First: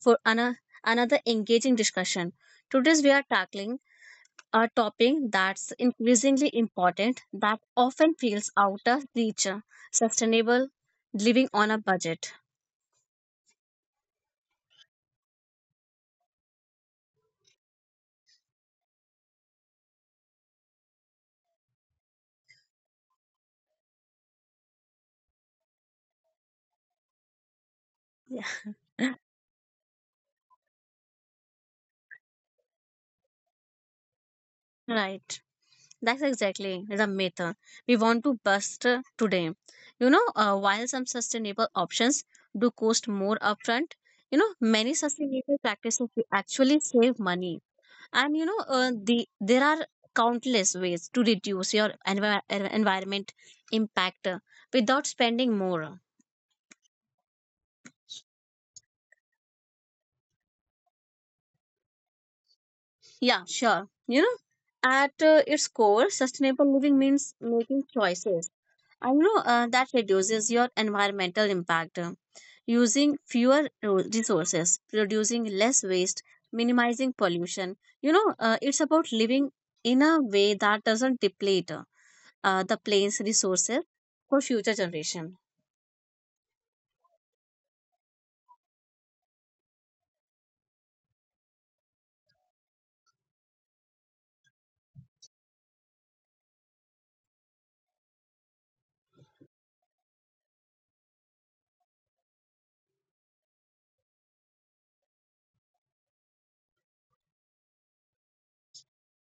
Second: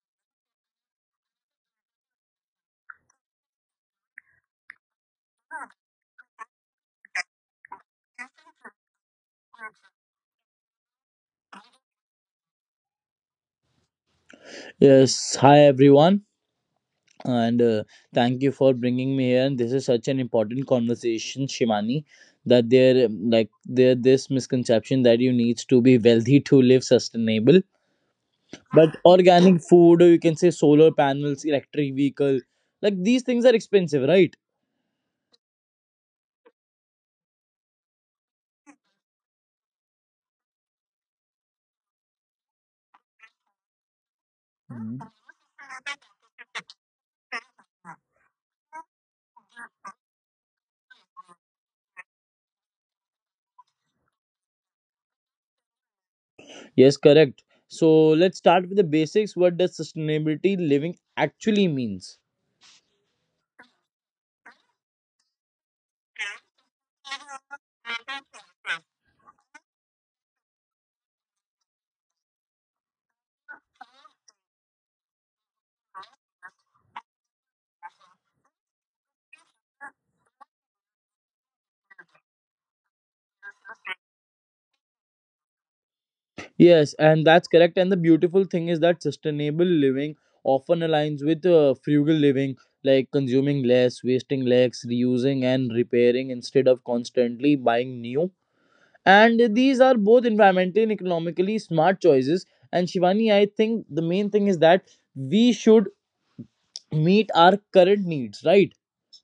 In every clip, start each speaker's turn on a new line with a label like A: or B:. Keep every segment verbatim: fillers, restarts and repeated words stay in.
A: for ana- another engaging discussion. Today, we are tackling a topic that's increasingly important that often feels out of reach, uh, sustainable living on a budget.
B: Yes, hi everyone, and uh, thank you for bringing me here. And this is such an important conversation, Shimani, that there um, like there this misconception that you need to be wealthy to live sustainable. But
A: Yeah.
B: organic food, or you can say solar panels, electric vehicle, like these things are expensive, right?
A: Right. That's exactly the myth uh, we want to bust uh, today. You know, uh, while some sustainable options do cost more upfront, you know, many sustainable practices will actually save money and you know uh, the there are countless ways to reduce your envi- en- environment impact uh, without spending more.
B: Yes, correct. So let's start with the basics. What does sustainability living actually means?
A: Yeah, sure, you know, at uh, its core, sustainable living means making choices, I know, uh, that reduces your environmental impact, uh, using fewer ro- resources, producing less waste, minimizing pollution. You know uh, it's about living in a way that doesn't deplete uh, uh, the plane's resources for future generation.
B: Yes, and that's correct. And the beautiful thing is that sustainable living often aligns with uh, frugal living, like consuming less, wasting less, reusing and repairing instead of constantly buying new. And these are both environmentally and economically smart choices. And Shivani, I think the main thing is that we should meet our current needs, right?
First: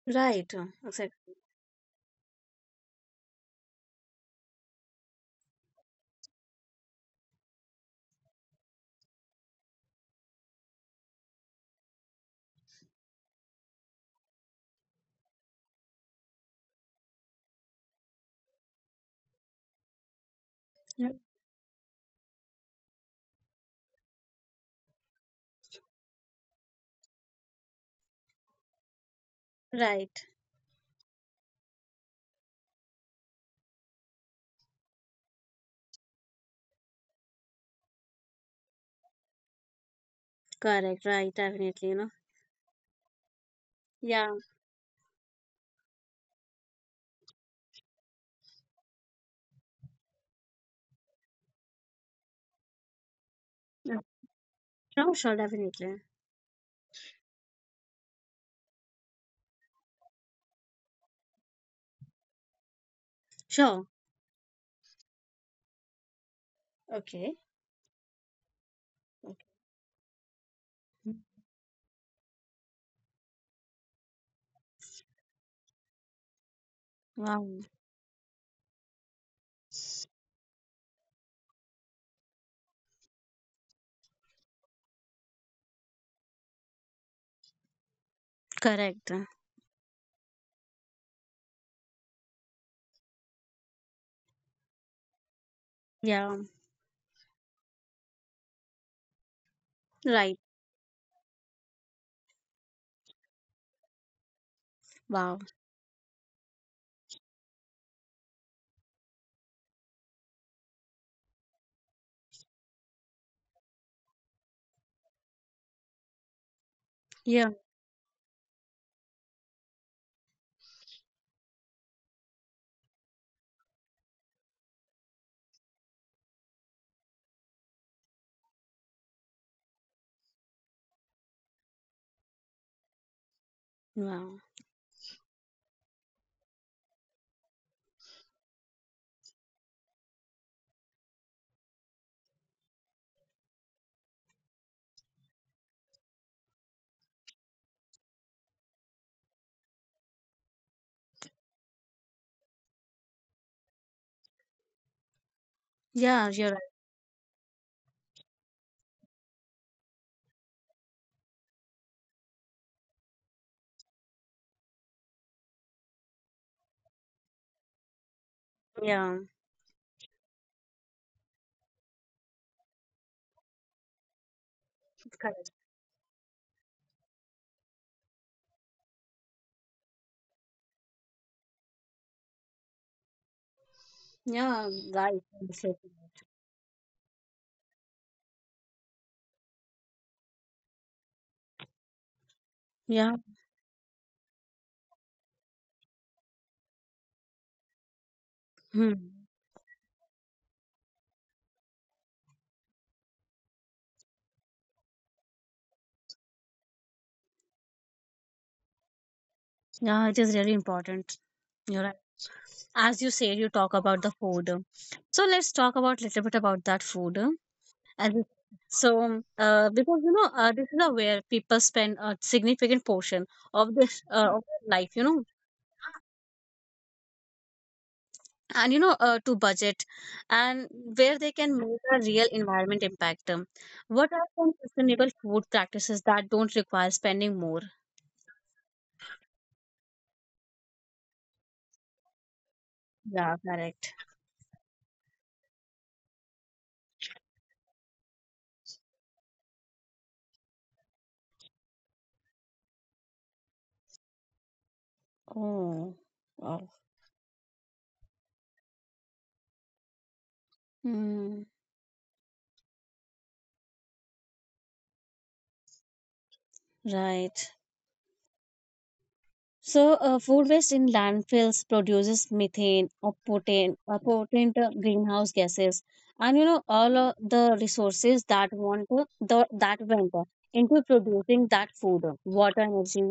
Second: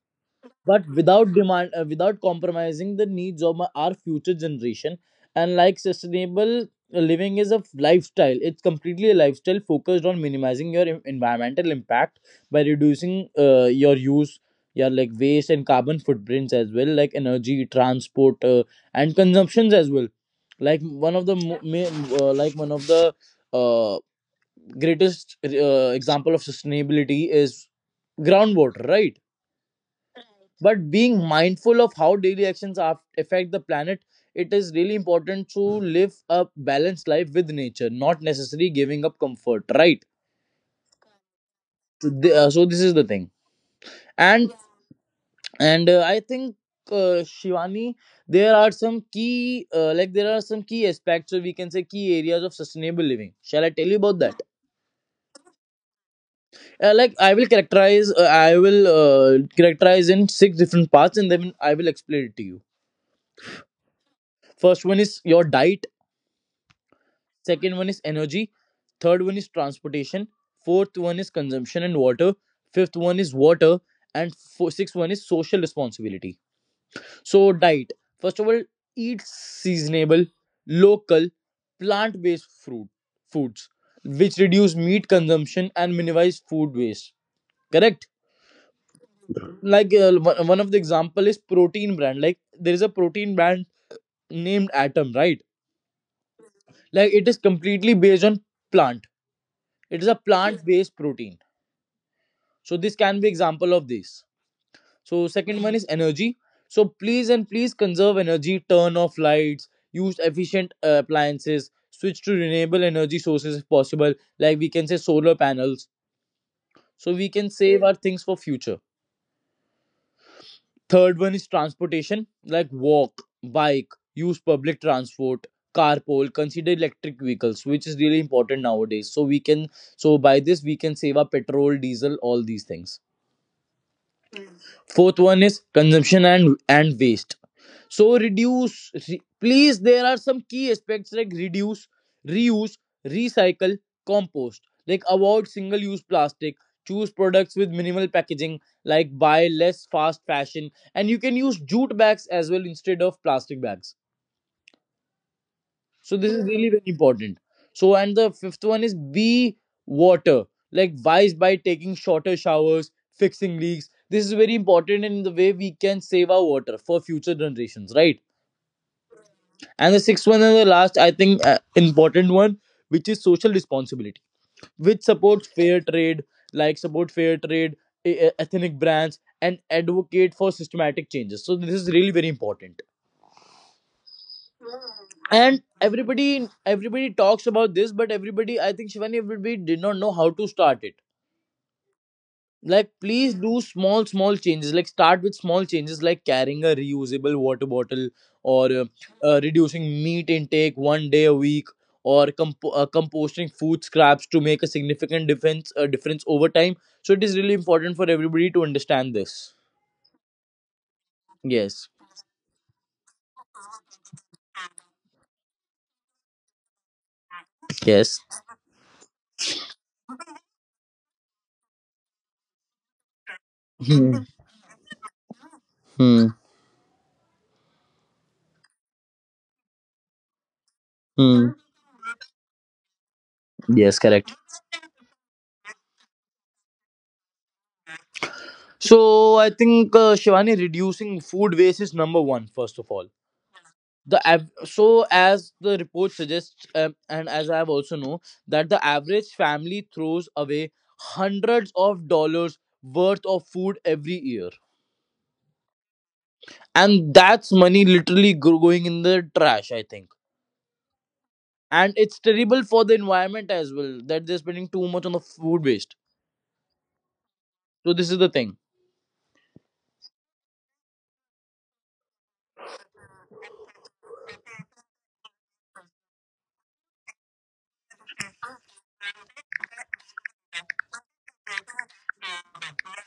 A: Right, uh,
B: But without
A: exactly.
B: demand, uh, without compromising the needs of my, our future generation. And like sustainable living is a lifestyle, it's completely a lifestyle focused on minimizing your en- environmental impact by reducing uh, your use, your like waste and carbon footprints as well, like energy, transport, uh, and consumptions as well. Like
A: Yeah.
B: one of the mo- ma- uh, like one of the uh, greatest uh, example of sustainability is groundwater, right?
A: Right,
B: But being mindful of how daily actions af- affect the planet, it is really important to live a balanced life with nature, not necessarily giving up comfort, right?
A: correct, right, definitely, you know.
B: So, th- uh, so this is the thing.
A: Yeah,
B: And and uh, I think, uh, Shivani, there are some key uh, like there are some key aspects, or we can say key areas of sustainable living. Shall I tell
A: yeah,
B: you about that?
A: sure, sure, definitely.
B: Uh, like i will characterize uh, I will uh, characterize in six different parts, and then I will explain it to you.
A: Sure,
B: First one is your diet.
A: okay.
B: Second one is energy. Third one is transportation. Fourth one is consumption and water. Fifth one is water. And fo- sixth one is social responsibility. So
A: Wow,
B: diet, first of all, eat seasonable, local, plant based fruit foods, which reduce meat consumption and minimize food waste, correct.
A: correct. Uh,
B: Like uh, one one of the example is protein brand. Like there is a protein brand named atom, right?
A: Yeah,
B: Like it is completely based on plant. It is a
A: right,
B: plant based protein. So this can be example of this. So
A: wow.
B: second one is energy. So please and please conserve energy, turn off lights, use efficient uh, appliances, switch to renewable energy sources if possible, like we can say solar panels. So we
A: Yeah,
B: can save our things for future. Third one is transportation, like walk, bike, use public transport, carpool, consider electric vehicles, which is really important nowadays. So we can so By this we can save our petrol, diesel, all these things.
A: wow.
B: Fourth one is consumption and and waste. So reduce, re- please. There are some key aspects like reduce, reuse, recycle, compost. Like avoid single-use plastic. Choose products with minimal packaging. Like buy less fast fashion, and you can use jute bags as well instead of plastic bags. So
A: Yeah,
B: this is
A: you're right.
B: really very important. So and the fifth one is be water. Like wise by taking shorter showers, fixing leaks. This is very important in the way we can save our water for future generations, right?
A: Yeah,
B: And the sixth one and the last, I think, uh, important one, which is social responsibility, which supports
A: correct.
B: fair trade, like support fair trade, e- e- ethnic brands, and advocate for systematic changes. So this is really very important.
A: Yeah, right,
B: And
A: absolutely.
B: everybody, everybody talks about this, but everybody, I think, Shivani, everybody did not know how to start it. Like
A: Yeah,
B: please do small small changes, like start with small changes like carrying a reusable water bottle, or uh,
A: hmm.
B: uh, reducing meat intake one day a week, or comp- uh, composting food scraps to make a significant difference uh, difference over time. So it is really important for everybody to understand this.
A: Yeah, it is really important. You're
B: Yes.
A: right. As you said, you talk about the food. So let's talk about little bit about that food.
B: Yes.
A: And so, uh, because you know, uh, this is a where people spend a significant portion of this
B: Hmm.
A: uh, of their life, you know,
B: Hmm.
A: and you know, uh, to budget, and where they
B: Hmm.
A: can make a real environment impact. Um,
B: Yes,
A: What are
B: correct.
A: some sustainable food practices that don't require spending more?
B: So I think, uh, Shivani, reducing food waste is number one, first of all.
A: Yeah, correct.
B: The av- so As the report suggests, um, and as I have also know, that the average family throws away hundreds of dollars worth of food every year.
A: Oh, wow.
B: And that's money literally go- going in the trash, I think.
A: Hmm.
B: And it's terrible for the environment as well, that they're spending too much on the food waste.
A: Right.
B: So this is the thing.
A: So, uh, food waste in landfills produces methane or potent, uh, potent uh, greenhouse gases, and you know all of the resources that want to, the, that went uh, into producing that food, uh, water, energy,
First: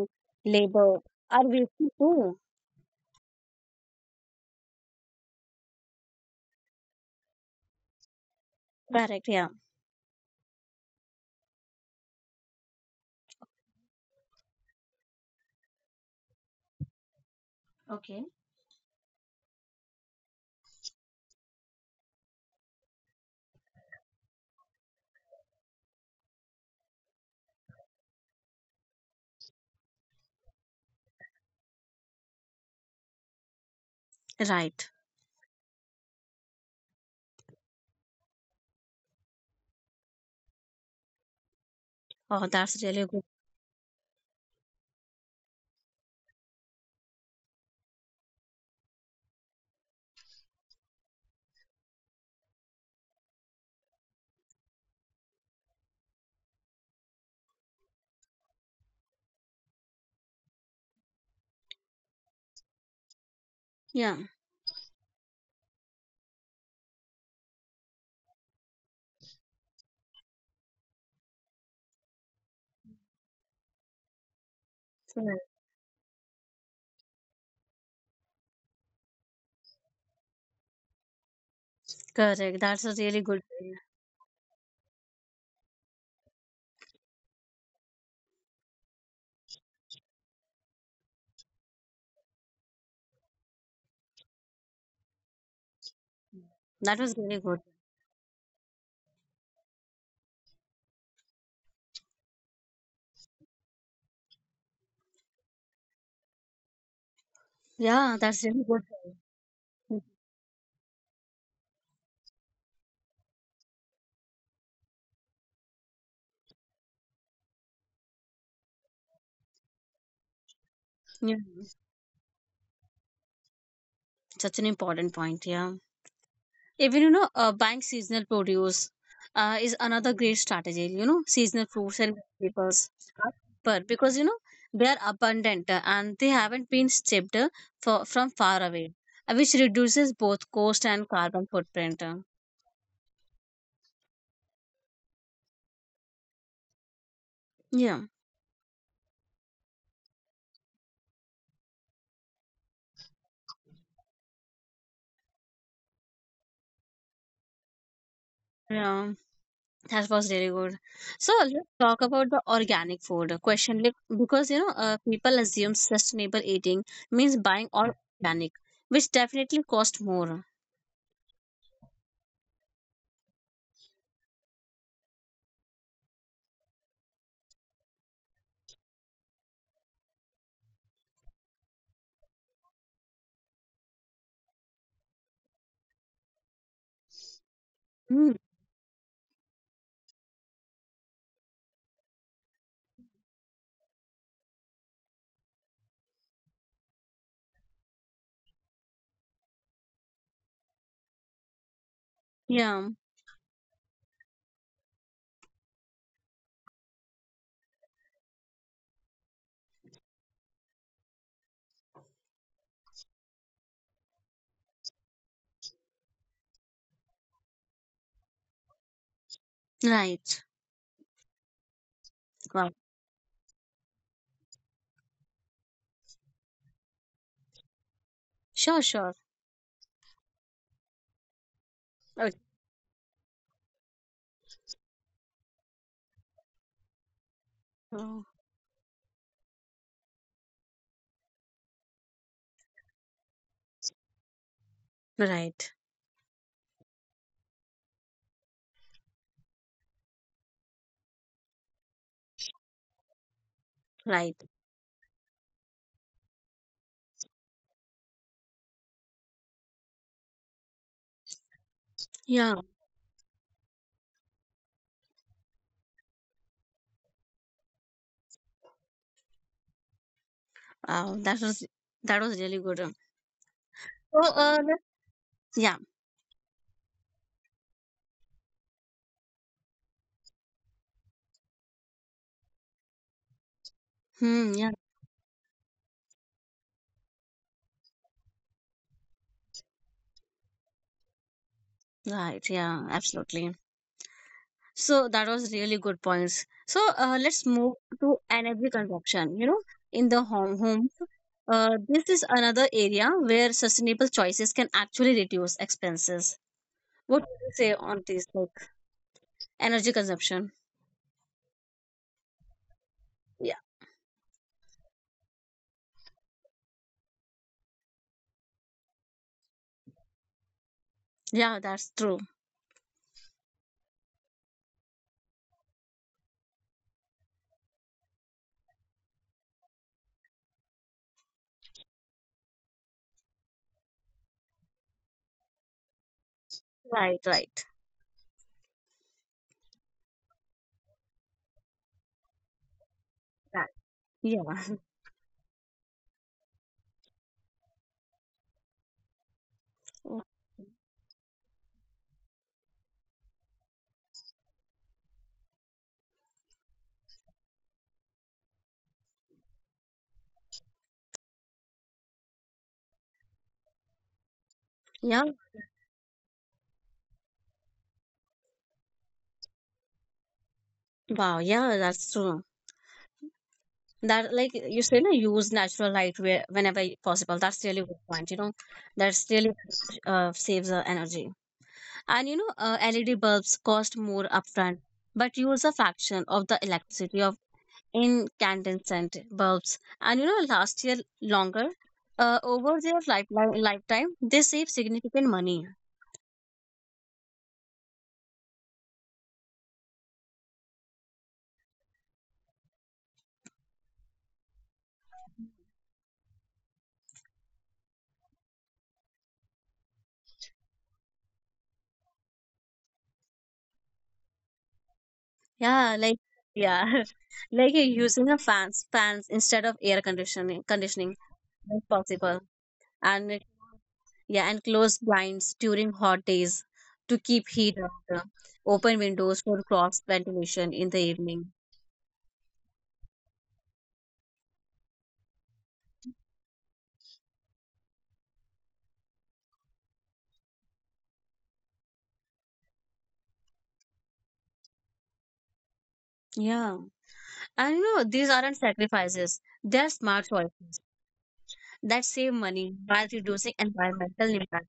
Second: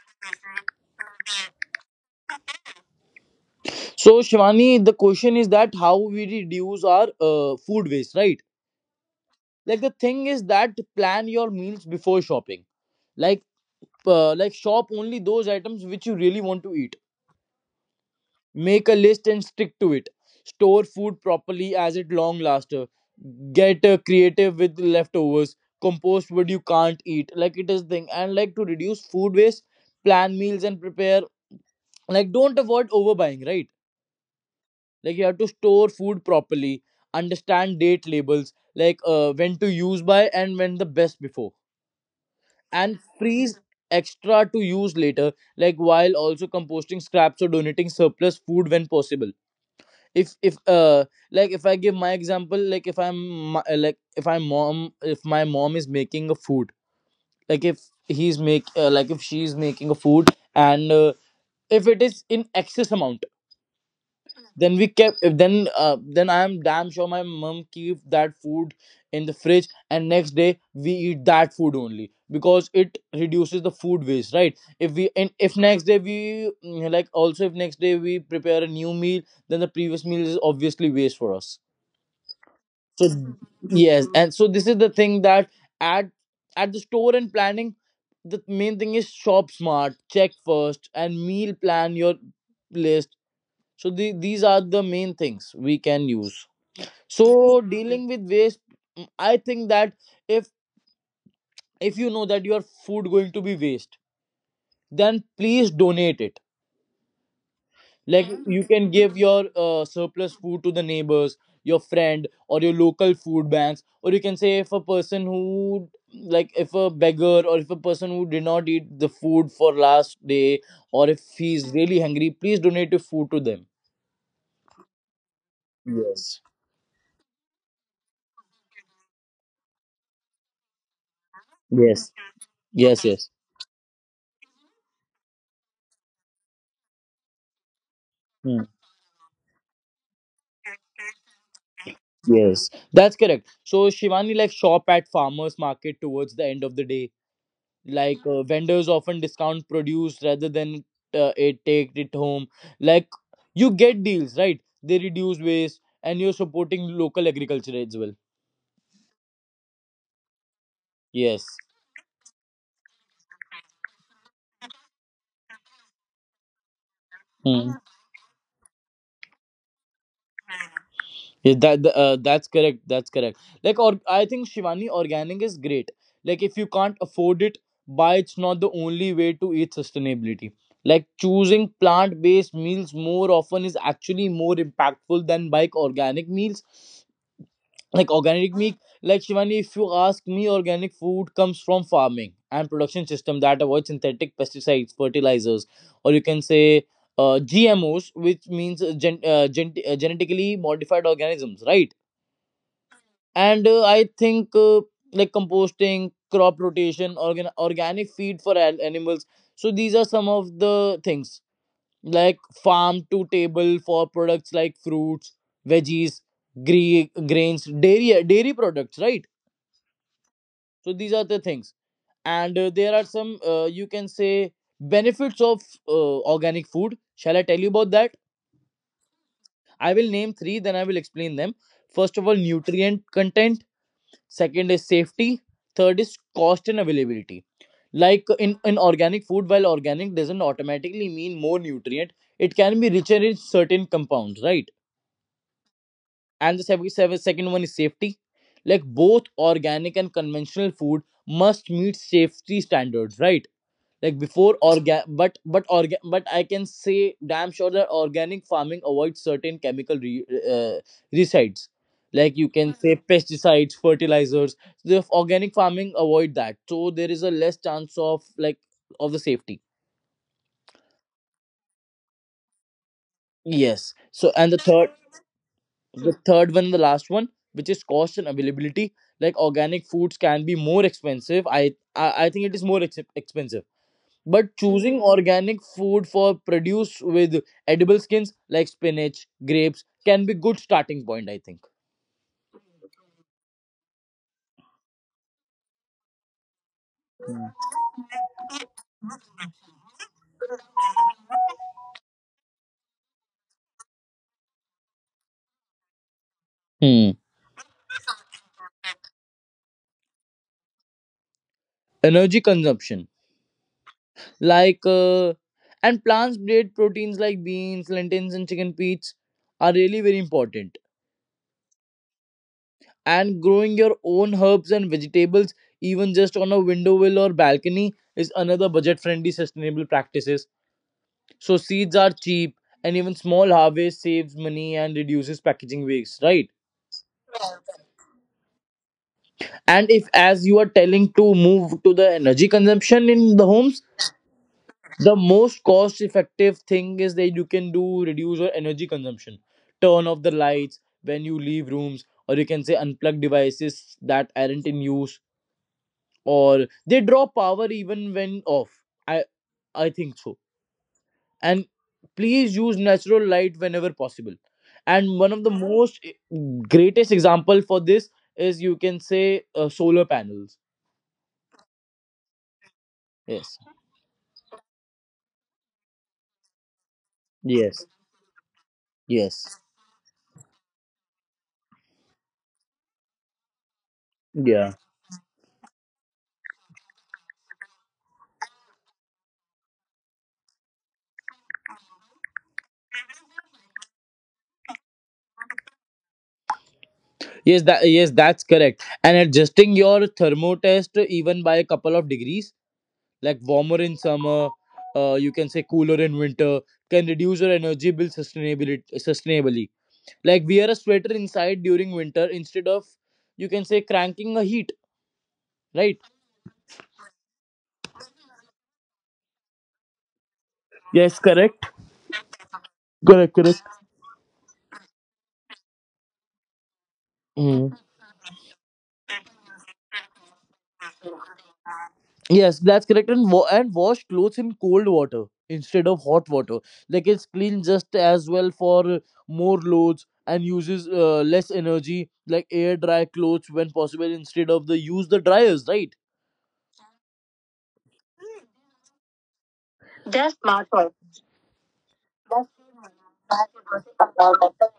A: labor are wasted too.
B: So Shivani, the question is that how we reduce our uh, food waste, right?
A: Correct. Yeah.
B: Like the thing is that plan your meals before shopping. Like uh, like shop only those items which you really want to eat.
A: Okay.
B: Make a list and stick to it. Store food properly as it long laster. Get uh, creative with leftovers. Compost what you can't eat. Like it is thing, and like to reduce food waste, plan meals and prepare. Like don't avoid overbuying, right?
A: Right.
B: Like you have to store food properly, understand date labels, like uh, when to use by and when the best before,
A: Oh, that's
B: and
A: really good.
B: freeze extra to use later, like while also composting scraps or donating surplus food when possible. if if uh like if I give my example, like if i'm my- uh, like if I am mom if my mom is making a food, like if he's make uh, like if she's making a food, and uh, if it is in excess amount,
A: Yeah.
B: then we kept then uh, then I am damn sure my mom keep that food in the fridge, and next day we eat that food only because it reduces the food waste, right? If we and
A: Correct.
B: if next day we, mm, like also if next day we prepare a new meal, then the previous meal is obviously waste for us.
A: Correct. That's a
B: So
A: really good.
B: yes, and so this is the thing that, at at the store and planning, the main thing is shop smart, check first and meal plan your list. So the, these are the main things we can use.
A: That was really good.
B: So dealing with waste, mm, I think that, if if you know that your food going to be waste, then please donate it.
A: Yeah,
B: Like
A: that's
B: you
A: really good.
B: can give your uh, surplus food to the neighbors, your friend, or your local food banks, or you can say if a person who, like if a beggar or if a person who did not eat the food for last day, or if
A: Yeah,
B: he's really hungry, please donate your food to them.
A: such an important point. Yeah.
B: Yes.
A: Even you know uh, buying seasonal produce uh, is another great strategy. You know, seasonal fruits
B: Yes.
A: and vegetables
B: Yes. Yes.
A: are cheaper because you know they are abundant, uh, and they haven't been shipped, uh, for, from far away, uh, which reduces both cost and carbon footprint. Uh.
B: Yes, that's correct. So Shivani, like shop at farmers market towards the end of the day.
A: Yeah,
B: Like uh, vendors often discount produce rather than uh, it take it home. Like you get deals, right? They reduce waste and you're supporting local agriculture as well.
A: yeah, that was really good. So
B: Yes.
A: let's talk about the organic food question, like, because you know uh, people assume sustainable eating means buying
B: Hmm.
A: all organic, which definitely cost more.
B: Yeah, that the- uh, that's correct. That's correct. Like, or I think Shivani, organic is great. Like, if you can't afford it, buy. It's not the only way to eat sustainability. Like, choosing plant-based meals more often is actually more impactful than buying organic meals. Like
A: Mm,
B: organic meat, like Shivani, if you ask me, organic food comes from farming and production system that avoid synthetic pesticides, fertilizers, or you can say uh, G M Os, which means uh, gen- uh, gen- uh, genetically modified organisms, right?
A: yeah,
B: and uh, I think uh, Like composting, crop rotation, organ- organic feed for an- animals. So these are some of the things, like farm to table for products, like fruits, veggies, gre- grains, dairy dairy products, right?
A: right.
B: So these are the things. And uh,
A: Wow!
B: there are some, uh, you can say, benefits of uh, organic food. Shall I tell you about that?
A: Sure, sure.
B: I will name three, then I will explain them. First of all,
A: Okay.
B: nutrient content. Second is safety. Third is cost and availability. Like
A: Oh,
B: in, in organic food, while organic doesn't automatically mean more nutrient, it can be richer in certain compounds, right?
A: right,
B: And the sev- sev- second one is safety. Like both organic and conventional food must meet safety standards, right? Like
A: right.
B: before organ but but organ but I can say damn sure that organic farming avoids certain chemical re- uh, resides, like you
A: Yeah.
B: can say, Mhm, pesticides, fertilizers. The organic farming avoid that, so there is a less chance of, like, of the safety.
A: Wow, that was that was really good. um.
B: Yes.
A: So,
B: So and the
A: uh, that-
B: third,
A: yeah.
B: the third one, the last one, which is cost and availability. Like organic foods can be more expensive. i i, I think it is more ex- expensive. But
A: Hmm. Yeah.
B: choosing organic food for produce with edible skins like spinach, grapes can be good starting point, I think.
A: Right. Yeah. Absolutely. So that was really good points. So, uh, let's move to energy consumption. You know, in the home home. Uh, this is another area where sustainable choices can actually reduce expenses.
B: Hmm.
A: What do you say on this, like energy consumption?
B: Energy consumption,
A: Yeah,
B: like uh, and plants-based proteins like beans, lentils, and chicken peas are really very important.
A: yeah, that's true.
B: And growing your own herbs and vegetables, even just on a window windowsill or balcony, is another budget-friendly, sustainable practices. So seeds are cheap, and even small harvest saves money and reduces packaging waste, right?
A: Right, right,
B: And if as you are telling to move to the energy consumption in the
A: right.
B: homes,
A: Yeah,
B: the most cost effective thing is that you can do reduce your energy consumption. Turn off the lights when you leave rooms, or you can say unplug devices that aren't in use, or they draw power even when off. I i think so. And please use natural light whenever possible. And
A: yeah.
B: one of the most eh, greatest example for this is you can say uh, solar panels.
A: Wow, yeah, that's true.
B: Yes.
A: That like you say, no, use natural light where whenever y- possible. That's
B: Yes.
A: really good point. You know, that's really
B: Yes.
A: uh, saves the energy. And you know, uh, L E D bulbs cost more
B: Yeah.
A: upfront, but use a fraction of the electricity of incandescent bulbs. And you know, last year longer, uh, over their life, li- lifetime, they save significant money.
B: Yes, that yes, that's correct. And adjusting your thermo test even by a couple of degrees, like warmer in summer, uh, you can say cooler in winter, can reduce your energy bill sustainability sustainably. Like wear a sweater inside during winter instead of you can say cranking a heat, right?
A: Yeah, like yeah, like uh, using a fans fans instead of air conditioning
B: Yes,
A: conditioning
B: correct.
A: when possible
B: Correct,
A: and it-
B: correct.
A: yeah, and closed blinds during hot days to keep
B: Mm.
A: heat out. Open windows for cross ventilation in the evening.
B: Yes, that's correct. And, wa- and wash clothes in cold water instead of hot water. Like it's clean just as well for uh, more loads and uses uh, less energy. Like air dry clothes when possible instead of the use the dryers, right?
A: Yeah, and you know these aren't sacrifices; they're smart choices that save
B: Hmm.
A: money while reducing environmental impact.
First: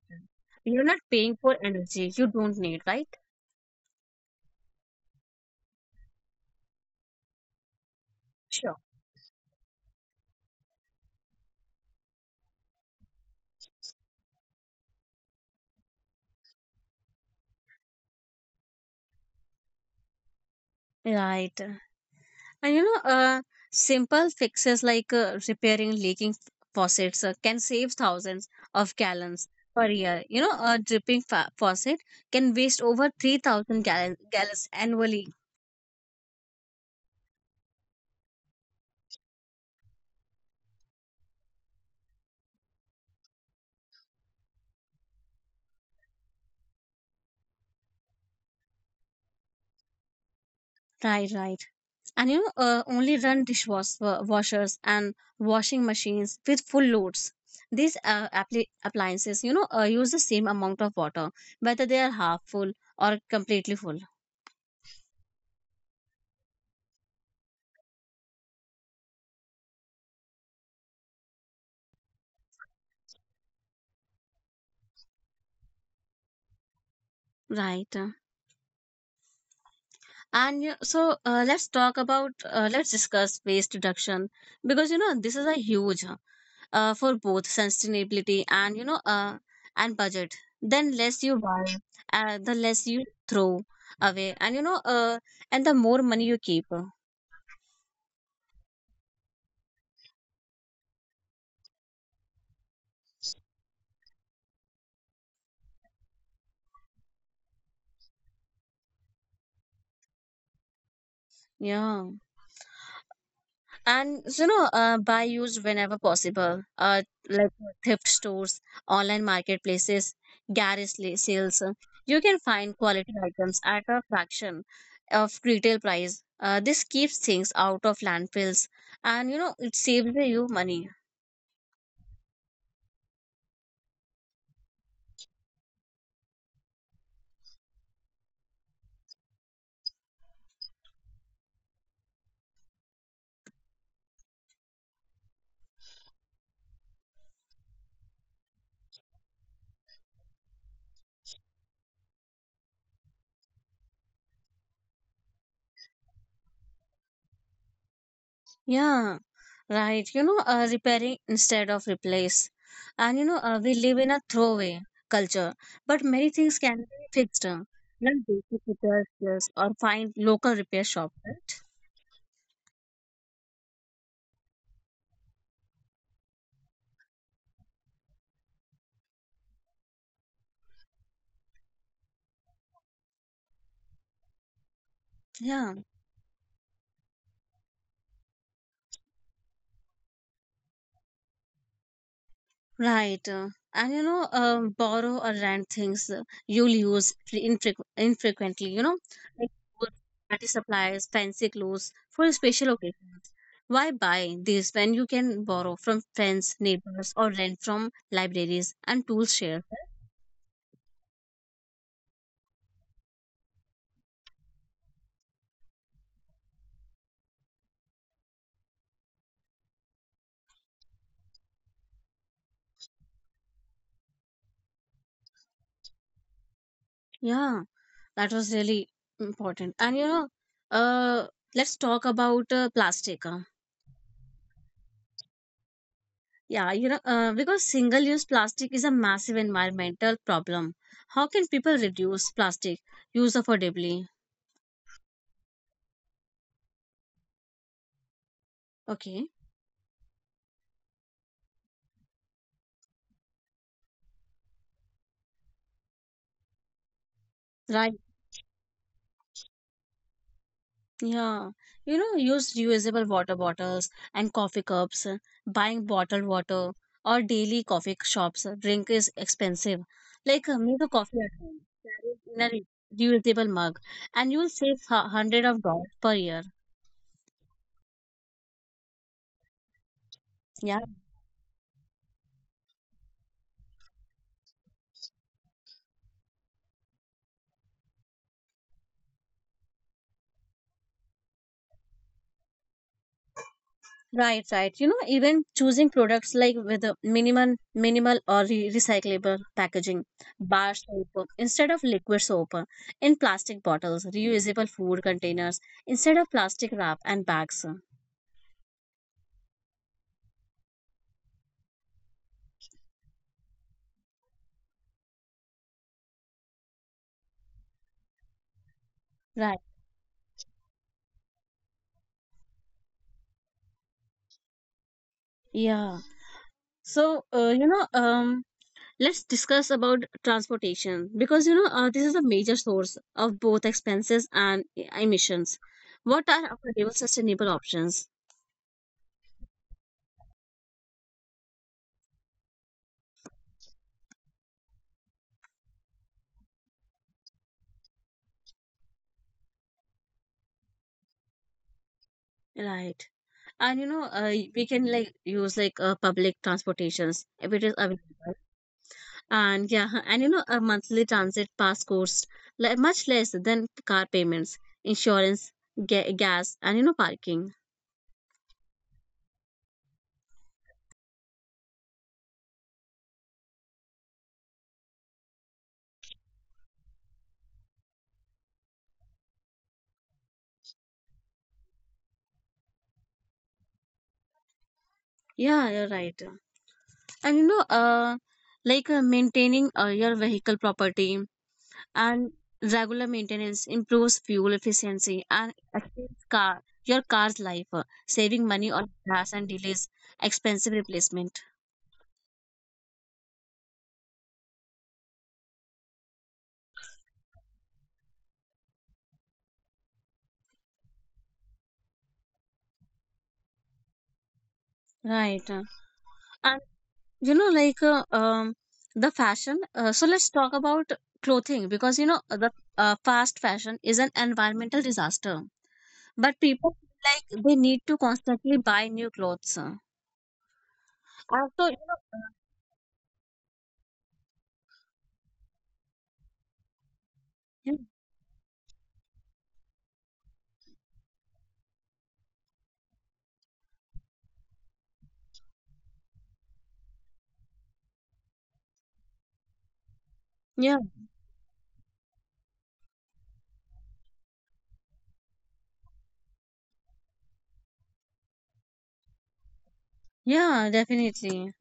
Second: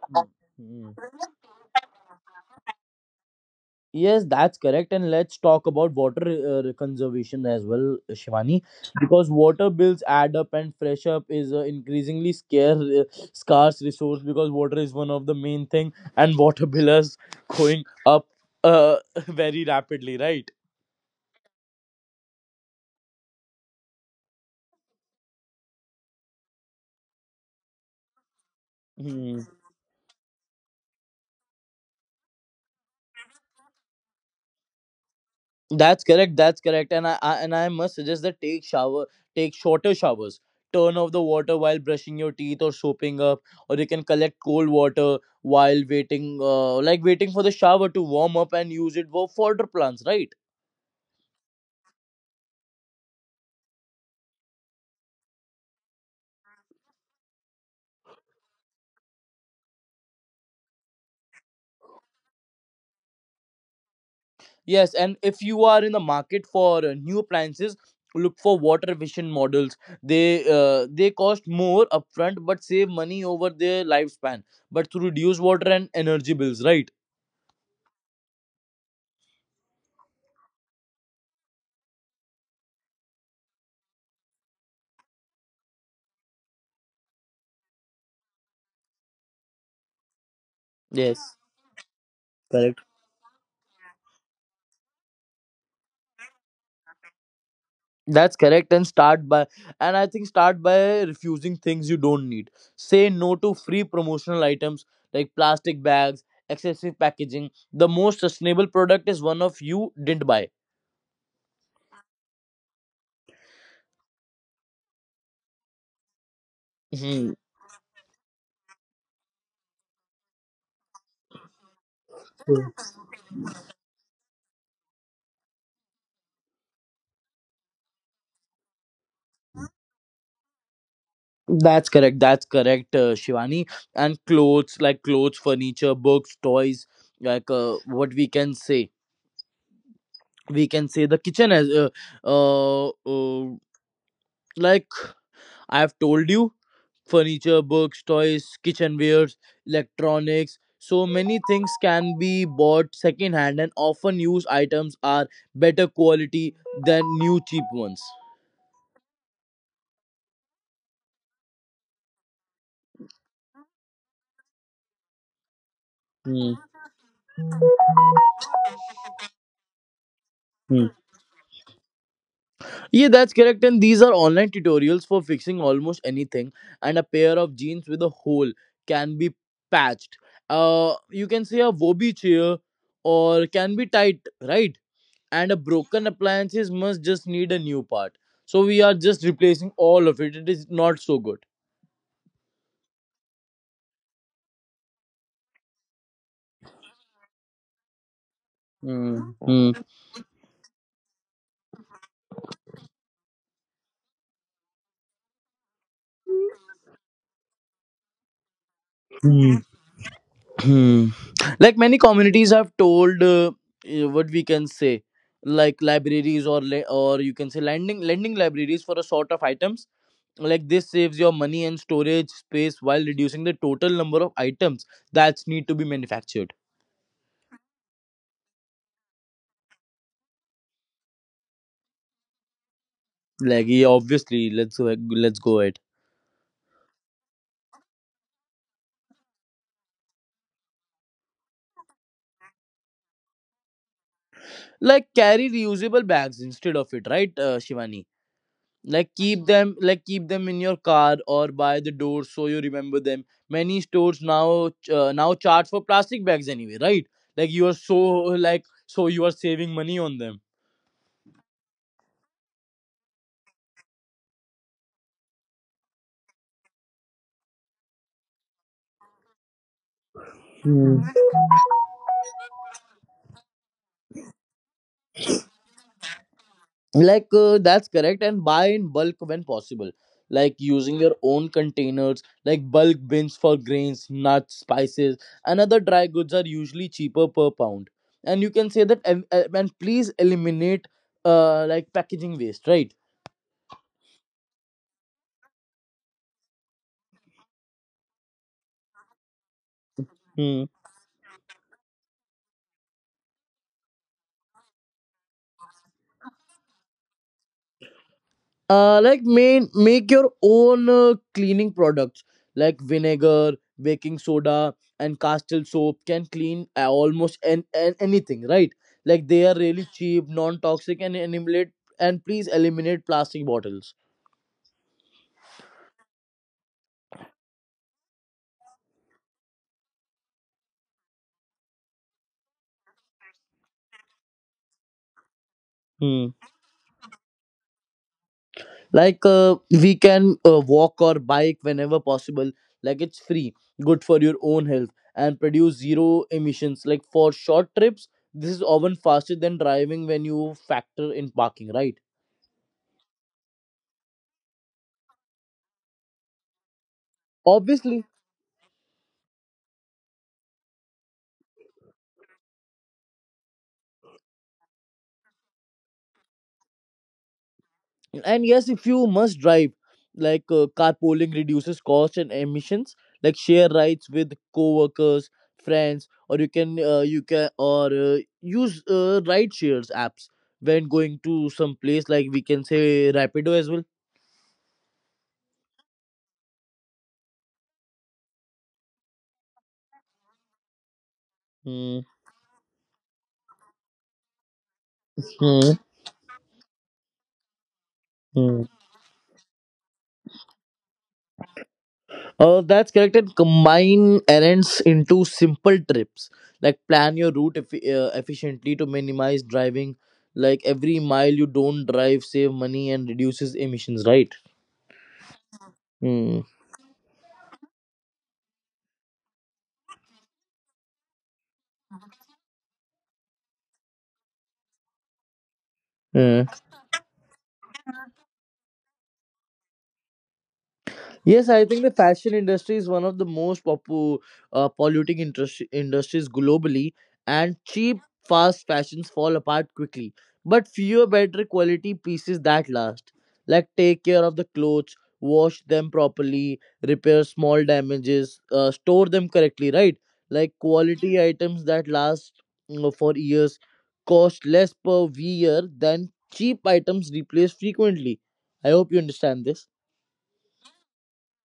A: You're
B: Hmm.
A: not paying for energy you don't need, right?
B: Yes, that's correct. And let's talk about water uh, conservation as well, Shivani,
A: Sure.
B: because water bills add up and fresh up is uh, increasingly scarce, uh, scarce resource because water is one of the main thing and water bill is going up, uh, very rapidly, right?
A: Right. And you know, uh, simple fixes like uh, repairing leaking f- faucets uh, can save thousands of
B: Hmm.
A: gallons per year. You know, a dripping fa- faucet can waste over three thousand gallon- gallons annually.
B: That's correct. That's correct. And I, I and I must suggest that take shower, take shorter showers. Turn off the water while brushing your teeth or soaping up, or you can collect cold water while waiting, uh, like waiting for the shower to warm up and use it for fodder plants, right?
A: Right, right. And you know, uh, only run dishwashers washers and washing machines with full loads. These uh, appli- appliances, you know, uh, use the same amount of water, whether they are half full or completely full.
B: Yes, and if you are in the market for uh, new appliances, look for water efficient models. They uh, they cost more upfront but save money over their lifespan, but to reduce water and energy bills, right?
A: Right. uh. And you- so uh, let's talk about, uh, let's discuss waste reduction because you know this is a huge, uh, for both sustainability and you know uh, and budget. Then less
B: Yes,
A: you buy, uh, the less you throw away, and you know uh, and the more money you keep.
B: that's correct. And start by, and I think start by refusing things you don't need. Say no to free promotional items like plastic bags, excessive packaging. The most sustainable product is one of you didn't buy.
A: Yeah. And you know uh, buy used whenever possible, uh,
B: Mhm.
A: like thrift stores, online marketplaces, garage la- sales, uh, you can find
B: True.
A: quality items at a fraction of retail price. Uh, this keeps things out of landfills, and you know it saves you money.
B: That's correct. That's correct, uh, Shivani. And clothes, like clothes, furniture, books, toys, like uh, what we can say. We can say the kitchen as uh, uh, uh, like I've told you. Furniture, books, toys, kitchenware, electronics. So many things can be bought secondhand, and often used items are better quality than new cheap ones.
A: Yeah, right. You know, uh, repairing instead of replace. And you know, uh, we live in a throwaway culture, but many
B: Hmm.
A: things can be fixed, uh, like basic repair skills or find local repair
B: Hmm.
A: shop, right?
B: Yeah, that's correct. And these are online tutorials for fixing almost anything. And a pair of jeans with a hole can be patched. Uh, you can say a Wobi chair or can be tight, right? And a
A: Yeah.
B: broken appliances must just need a new part, so we are just replacing all of it it is not so good.
A: Right. uh, And you know, uh, borrow or rent things uh, you'll use fre- infrequ- infrequently, you know,
B: Mm,
A: like
B: mm.
A: food, party supplies, fancy clothes for special occasions. Why buy these when you can borrow from friends, neighbors, or rent from libraries and tools
B: Hmm.
A: share?
B: Hmm. Like many communities have told uh, eh, what we can say, like libraries or la- or you can say lending lending libraries for a sort of items. Like this saves your money and storage space while reducing the total number of items that need to be manufactured.
A: Yeah, that was really important. And you know, uh, let's talk about uh, plastic. uh,
B: Like yeah, obviously let's go, let's go ahead
A: Yeah, you know, uh, because single use plastic is a massive environmental problem. How can people reduce plastic use affordably?
B: Like carry reusable bags instead of it, right, uh, Shivani? Like
A: Okay,
B: keep them like keep them in your car or by the door so you remember them. Many stores now uh, now charge for plastic bags anyway, right? Like you are
A: right.
B: so, like so you are saving money on them.
A: Yeah, you know, use reusable water bottles and coffee cups, uh, buying bottled water or daily coffee shops. uh, Drink is expensive. Like, uh, make a coffee at home, carry it in a re- reusable mug, and you'll save hu- hundred of dollars per year.
B: Like uh, that's correct. And buy in bulk when possible, like
A: Yeah.
B: using your own containers, like bulk bins for grains, nuts, spices, and other dry goods are usually cheaper per pound. And you can say that, and, and please eliminate uh, like packaging waste, right?
A: Right, right. You know, even choosing products like with a minimal, minimal or re- recyclable packaging, bar soap instead of liquid soap, in plastic bottles, reusable food containers instead of plastic wrap and bags.
B: Uh like main make your own uh, cleaning products, like vinegar, baking soda, and castle soap can clean uh, almost an, an, anything, right? Like they are
A: Right.
B: really cheap, non toxic, and eliminate, and please eliminate plastic bottles.
A: Yeah. So, uh, you know, um, let's discuss about transportation because you know uh, this is a major source of both expenses and e- emissions. What
B: Hmm.
A: are affordable, sustainable options?
B: Like uh, we can uh, walk or bike whenever possible. Like it's free, good for your own health, and produce zero emissions. Like for short trips, this is often faster than driving when you factor in parking, right?
A: Right. And you know, uh, we can like use like uh, public transportations if it is
B: Obviously.
A: available. And yeah, huh, and you know, a monthly transit pass costs like much less than car payments, insurance, ga- gas, and you know, parking.
B: And yes, if you must drive, like uh, carpooling reduces cost and emissions, like share rides with co-workers, friends, or you can uh, you can or uh, use uh, ride shares apps when going to some place, like we can say Rapido as well.
A: Yeah, you're right. And you know, uh, like uh, maintaining uh, your vehicle property
B: Hmm.
A: and regular maintenance improves fuel efficiency and
B: Hmm.
A: extends car your car's life, uh, saving
B: Hmm.
A: money on gas and delays expensive replacement.
B: Uh, that's correct. And combine errands into simple trips. Like plan your route eff- uh, efficiently to minimize driving. Like every mile you don't drive, save money and reduces emissions. Right.
A: Right.
B: Hmm.
A: uh, you know like uh, um the fashion, uh, so let's talk about clothing because you know the uh, fast fashion is an environmental disaster but
B: Yeah.
A: people feel like they need to constantly buy new clothes. Uh.
B: Yes,
A: also
B: I
A: you
B: think the
A: know uh,
B: fashion industry is one of the most popu- uh, polluting industri- industries globally, and
A: Yeah,
B: cheap, fast fashions fall apart quickly. But fewer better quality pieces that last. Like take care of the clothes, wash them properly, repair small damages, uh, store them correctly, right? Like
A: yeah,
B: quality items that last mm, for years cost less per year than cheap items replaced frequently. I hope you understand this.
A: yeah, definitely.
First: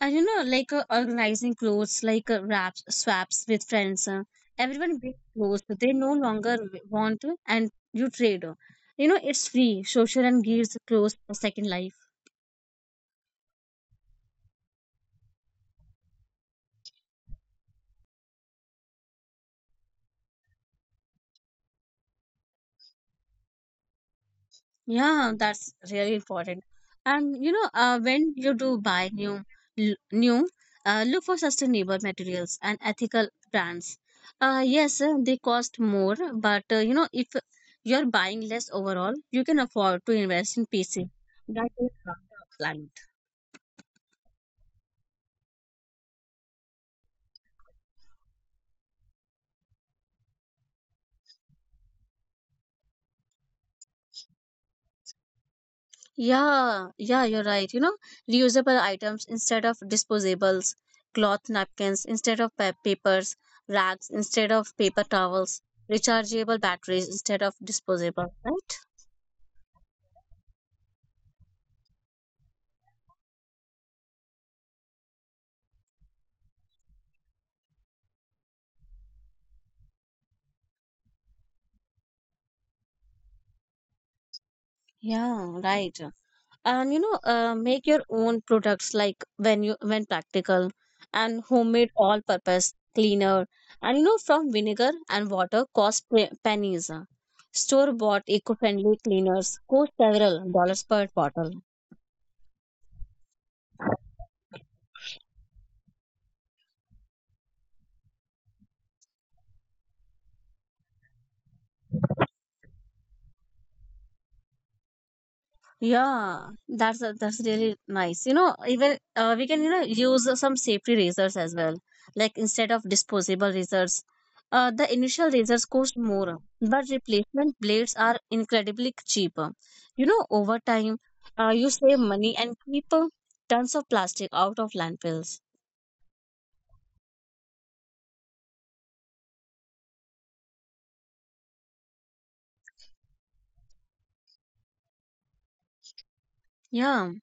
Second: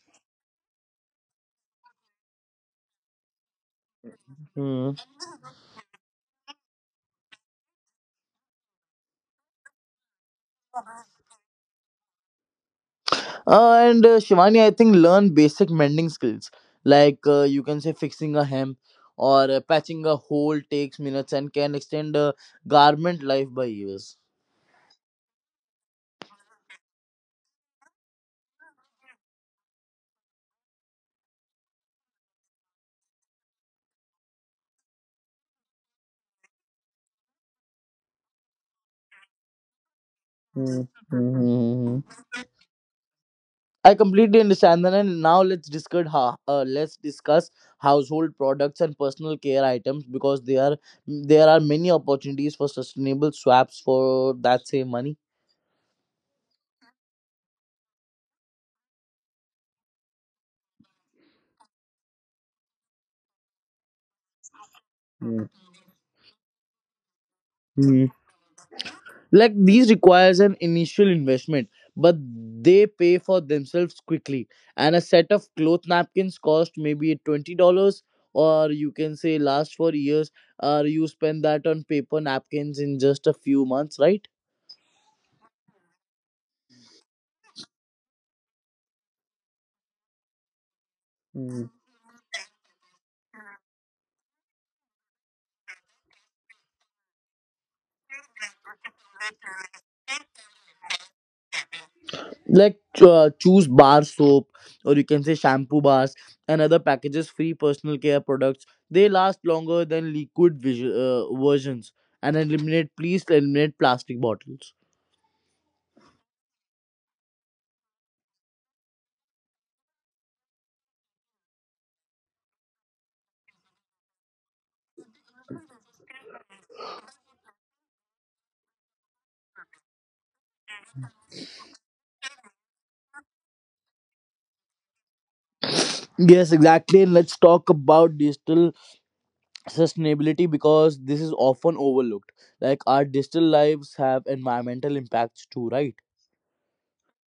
A: And you know like uh, organizing clothes like uh, wraps swaps with friends, uh,
B: Hmm.
A: everyone brings clothes that they no longer w- want, uh, and you trade uh. You know, it's free, social, and gives clothes a second life.
B: Uh, and uh, Shivani, I think learn basic mending skills, like uh, you can say fixing a hem or uh, patching a hole takes minutes and can extend a garment life by years.
A: Yeah, that's really important. And you know, uh, when you do buy new, l- new, uh, look for sustainable materials and ethical brands. Uh, yes, uh, they cost more, but uh, you know, if you're buying less overall, you can afford to invest in
B: Hmm,
A: P C.
B: hmm,
A: That
B: hmm,
A: is how
B: hmm.
A: the plan.
B: I completely understand that, and now let's discuss how, uh, let's discuss household products and personal care items because they are there are many opportunities for sustainable swaps for that same money.
A: Yeah, yeah, you're right. You know, reusable items instead of disposables, cloth napkins instead of pa- papers, rags instead of paper
B: Hmm.
A: towels, rechargeable batteries instead of disposable, right?
B: Like these requires an initial investment, but they pay for themselves quickly. And a set of cloth napkins cost maybe twenty dollars, or you can say last for years, or you spend that on paper napkins in just a few months, right?
A: Yeah, right. And you know, uh, make your own products like when you when practical and homemade all-purpose cleaner and you know from vinegar and water cost pe- pennies. Store-bought eco-friendly cleaners cost several dollars per bottle.
B: Like uh, choose bar soap, or you can say shampoo bars and other packages free personal care products, they last longer than liquid visu- uh, versions. And eliminate, please eliminate plastic bottles.
A: Yeah, that's a- that's really nice. You know, even uh, we can you know use uh, some safety razors as well. Like instead of disposable razors, uh, the initial razors cost more, but replacement blades are incredibly cheaper. You know, over time, uh, you save money and keep uh, tons of plastic out of landfills.
B: Yes, exactly. And let's talk about digital sustainability because this is often overlooked. Like our digital lives have environmental impacts too, right?
A: Yeah.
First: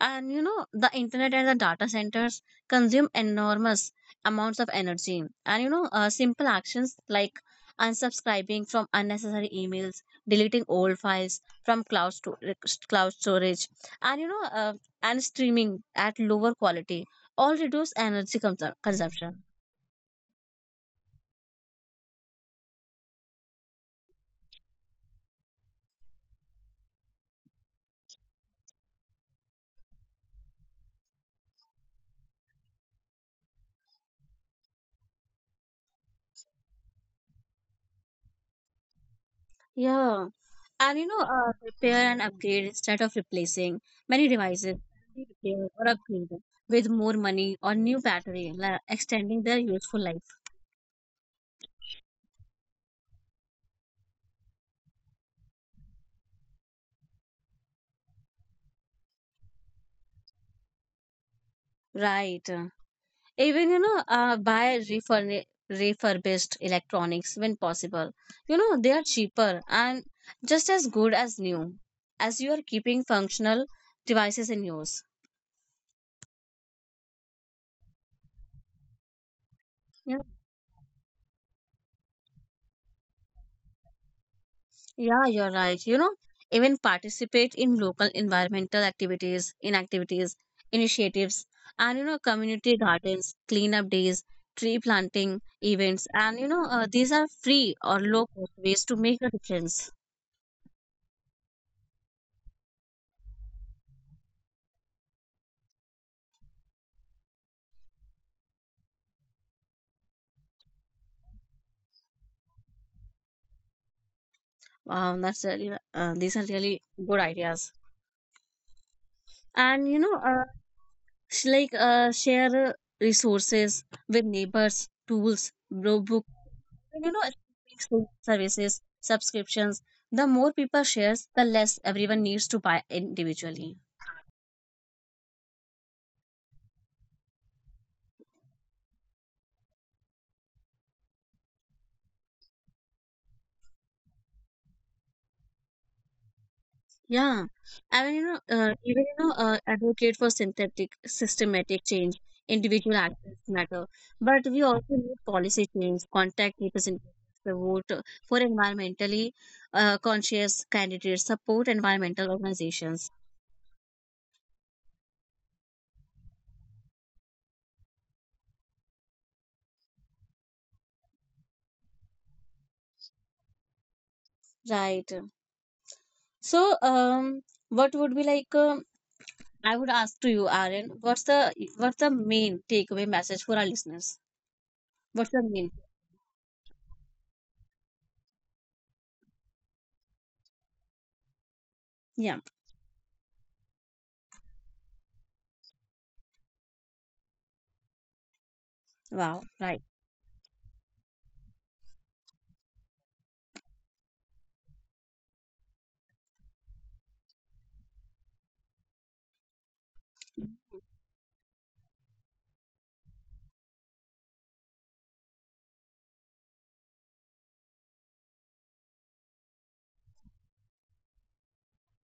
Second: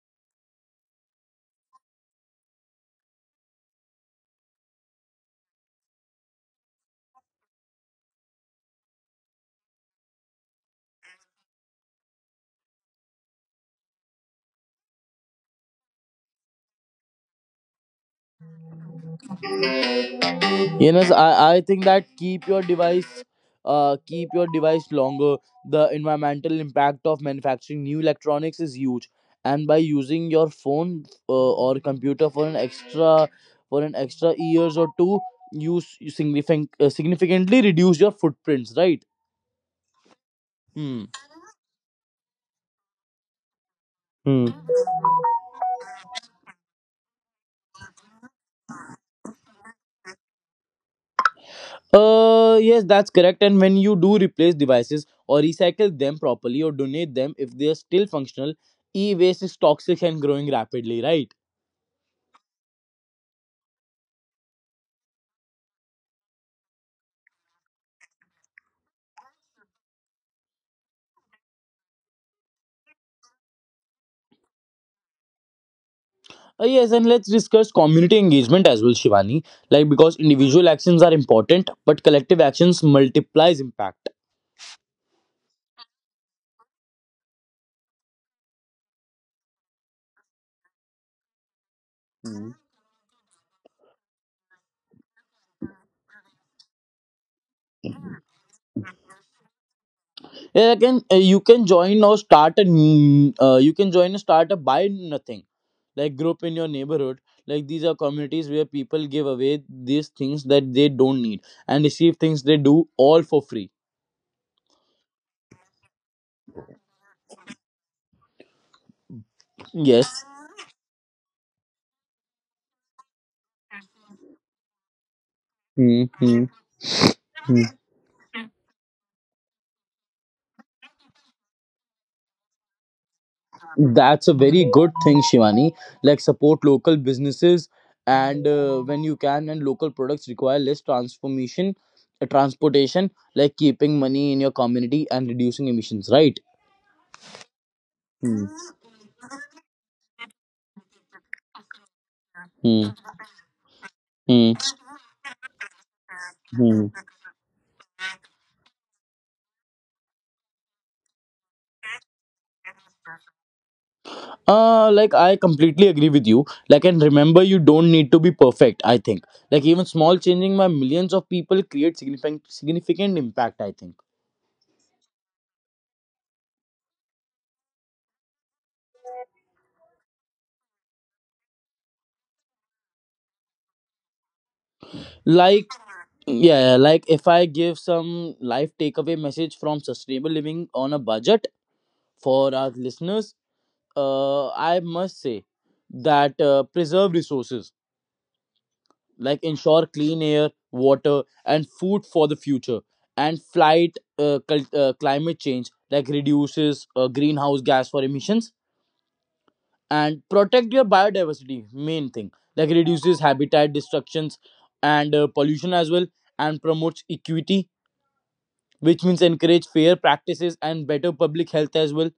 A: And you know the internet and the data centers consume enormous amounts of energy, and you know uh, simple actions like unsubscribing from unnecessary emails, deleting old files from cloud, sto- cloud storage, and you know uh, and streaming at lower quality all reduce energy consum- consumption.
B: Yes, I, I think that keep your device uh keep your device longer. The environmental impact of manufacturing new electronics is huge. And by using your phone uh, or computer for an extra for an extra years or two, you, s- you significant, uh, significantly reduce your footprints, right?
A: Yeah. And you
B: Hmm.
A: know, uh, repair and upgrade instead of replacing many
B: Hmm.
A: devices can be repaired or upgraded with more money or new battery, la- extending their useful life.
B: Uh, yes, that's correct. And when you do replace devices or recycle them properly or donate them if they are still functional, e waste is toxic and growing rapidly, right?
A: Right. Even you know, uh, buy refurni- refurbished electronics when possible. You know, they are cheaper and just as good as new, as you are keeping functional devices in use.
B: Uh, yes, and let's discuss community engagement as well, Shivani. Like, because
A: Yeah.
B: individual actions are important, but collective actions multiplies impact.
A: Yeah, you're right. You know, even participate in local environmental activities, in activities, initiatives, and you know,
B: Hmm.
A: community gardens, cleanup days, tree planting events, and you know, uh, these are free or low cost ways to make a difference.
B: Yeah, I can, uh, you can join or start a, n- uh, you can join or start a buy nothing like group in your neighborhood. Like these are communities where people give away these things that they don't need and receive things they do, all for free.
A: Wow, that's really, uh, these are really good ideas. And you know,
B: Yes.
A: uh, Sh- like uh, share uh, resources with neighbors, tools, bro- book,
B: Hmm.
A: and, you know, electronic services, subscriptions. The more people shares, the less everyone needs to buy individually.
B: That's a very good thing, Shivani. Like support local businesses and uh, when you can, and local products require less transformation uh, transportation, like keeping money in your community and reducing emissions, right?
A: Yeah, I mean, you know,
B: Hmm.
A: uh, even you know, uh, advocate for synthetic, systematic change.
B: Hmm.
A: Individual actions matter, but
B: Hmm.
A: we also need policy change, contact
B: Hmm.
A: representatives, to vote uh, for environmentally uh, conscious candidates, support environmental organizations.
B: Uh, like I completely agree with you. Like, and remember, you don't need to be perfect. I think, like, even small changing by millions of people create significant significant impact. I think,
A: Right. So, um, what would be like? Um, I would ask to you, Aaron, what's the what's the main takeaway message for our listeners? What's the main?
B: like, yeah, yeah, like if I give some life takeaway message from sustainable living on a budget
A: Yeah.
B: for our listeners, uh, I must say that uh, preserve resources like
A: Wow. Right.
B: ensure clean air, water, and food for the future. And flight uh, cul- uh, climate change, like reduces uh, greenhouse gas for emissions and protect your biodiversity. Main thing, like reduces habitat destructions and uh, pollution as well, and promotes equity, which means encourage fair practices and better public health as well.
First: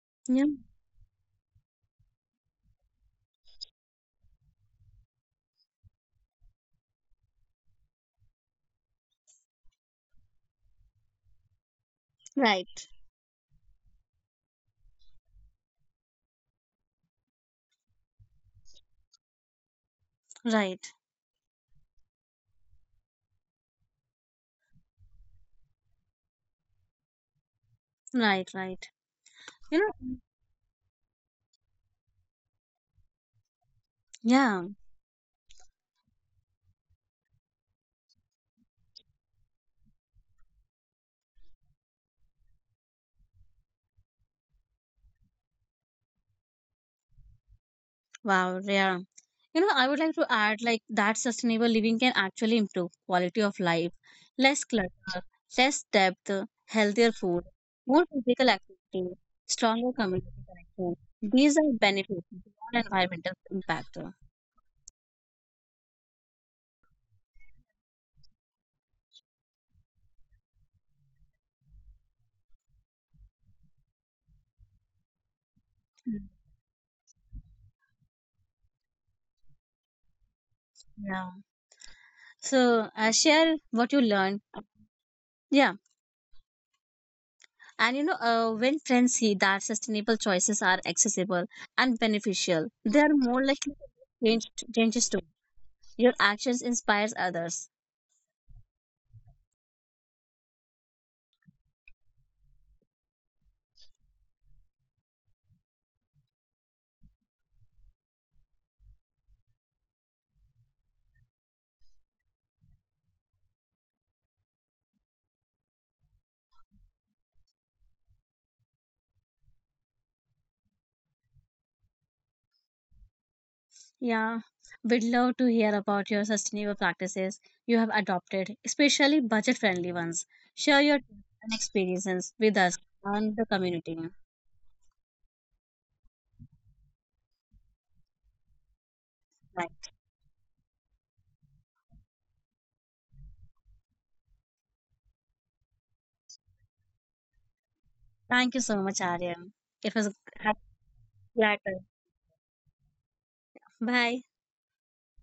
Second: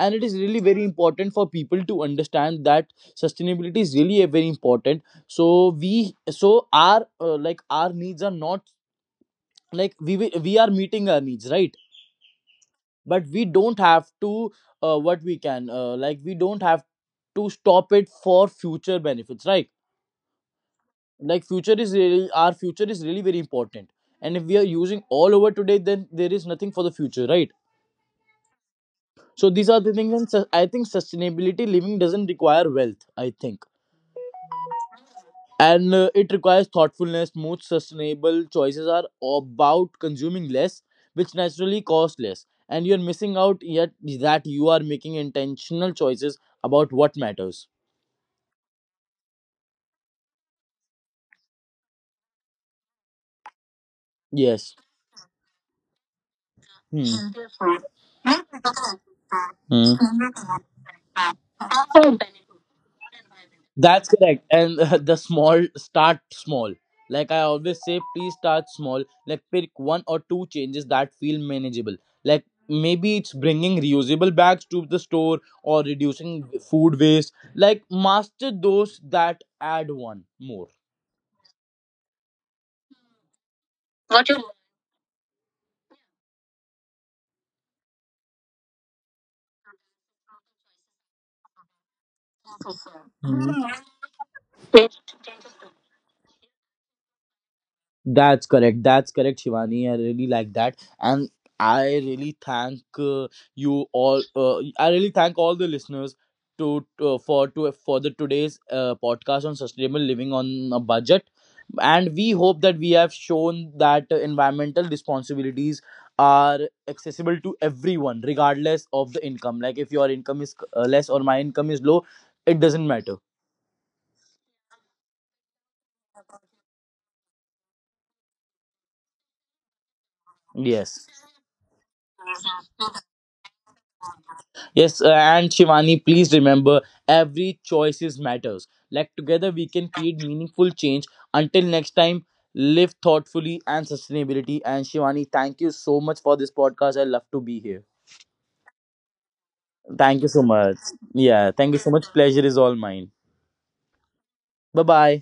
B: And it is
A: Yeah.
B: really very important for people to understand that sustainability is really a very important. So we so our uh, like our needs are not, like we will- we are meeting our needs, right?
A: Right.
B: But we don't have to, uh, what we can uh, like we don't have to stop it for future benefits, right?
A: Right.
B: Like future is really our future is really very important. And if we are using all over today, then there is nothing for the future, right?
A: Right. Right.
B: So these are
A: You
B: the things.
A: know.
B: and sus- I think sustainability living doesn't require wealth, I think.
A: Yeah.
B: And uh, it requires thoughtfulness. Most sustainable choices are about consuming less, which naturally cost less, and you're missing out yet that you are making intentional choices about what matters.
A: Wow. Yeah. You know, I would like to add like that sustainable living can actually improve quality of life, less
B: Yes.
A: clutter, less depth, healthier
B: Hmm.
A: food, more physical activity, stronger
B: Hmm.
A: community connection. These are benefits, beyond environmental impact.
B: That's correct. And uh, the small start small. Like I always say, please start small. Like pick one or two changes that feel manageable. Like maybe it's bringing reusable bags to the store or reducing food waste. Like master those that add one more.
A: Yeah. So uh, share what you learned. Yeah. And you know, uh, when friends see that sustainable choices are accessible and beneficial, they are more likely to change changes too. Your actions inspires others.
B: That's correct. That's correct, Shivani. I really like that, and I really thank uh, you all. Uh, I really thank all the listeners to, to for to for the today's uh, podcast on sustainable living on a budget, and we hope that we have shown that uh, environmental responsibilities are accessible to everyone, regardless of the income. Like if your income is uh, less or my income is low, it doesn't matter.
A: Yeah. We'd love to hear about your sustainable practices you have adopted, especially budget friendly ones. Share your
B: Yes.
A: tips and experiences with us and the community.
B: Yes, uh, and Shivani, please remember every choices matters. Like together we
A: Right.
B: can create meaningful change. Until next time, live thoughtfully and sustainability. And Shivani, thank you so much for this podcast. I love to be here.
A: Thank you so much, Aryan. It was a
B: Thank you so
A: happy
B: much. Yeah, thank you
A: pleasure.
B: so much. Pleasure is all mine.
A: Bye.
B: Bye bye.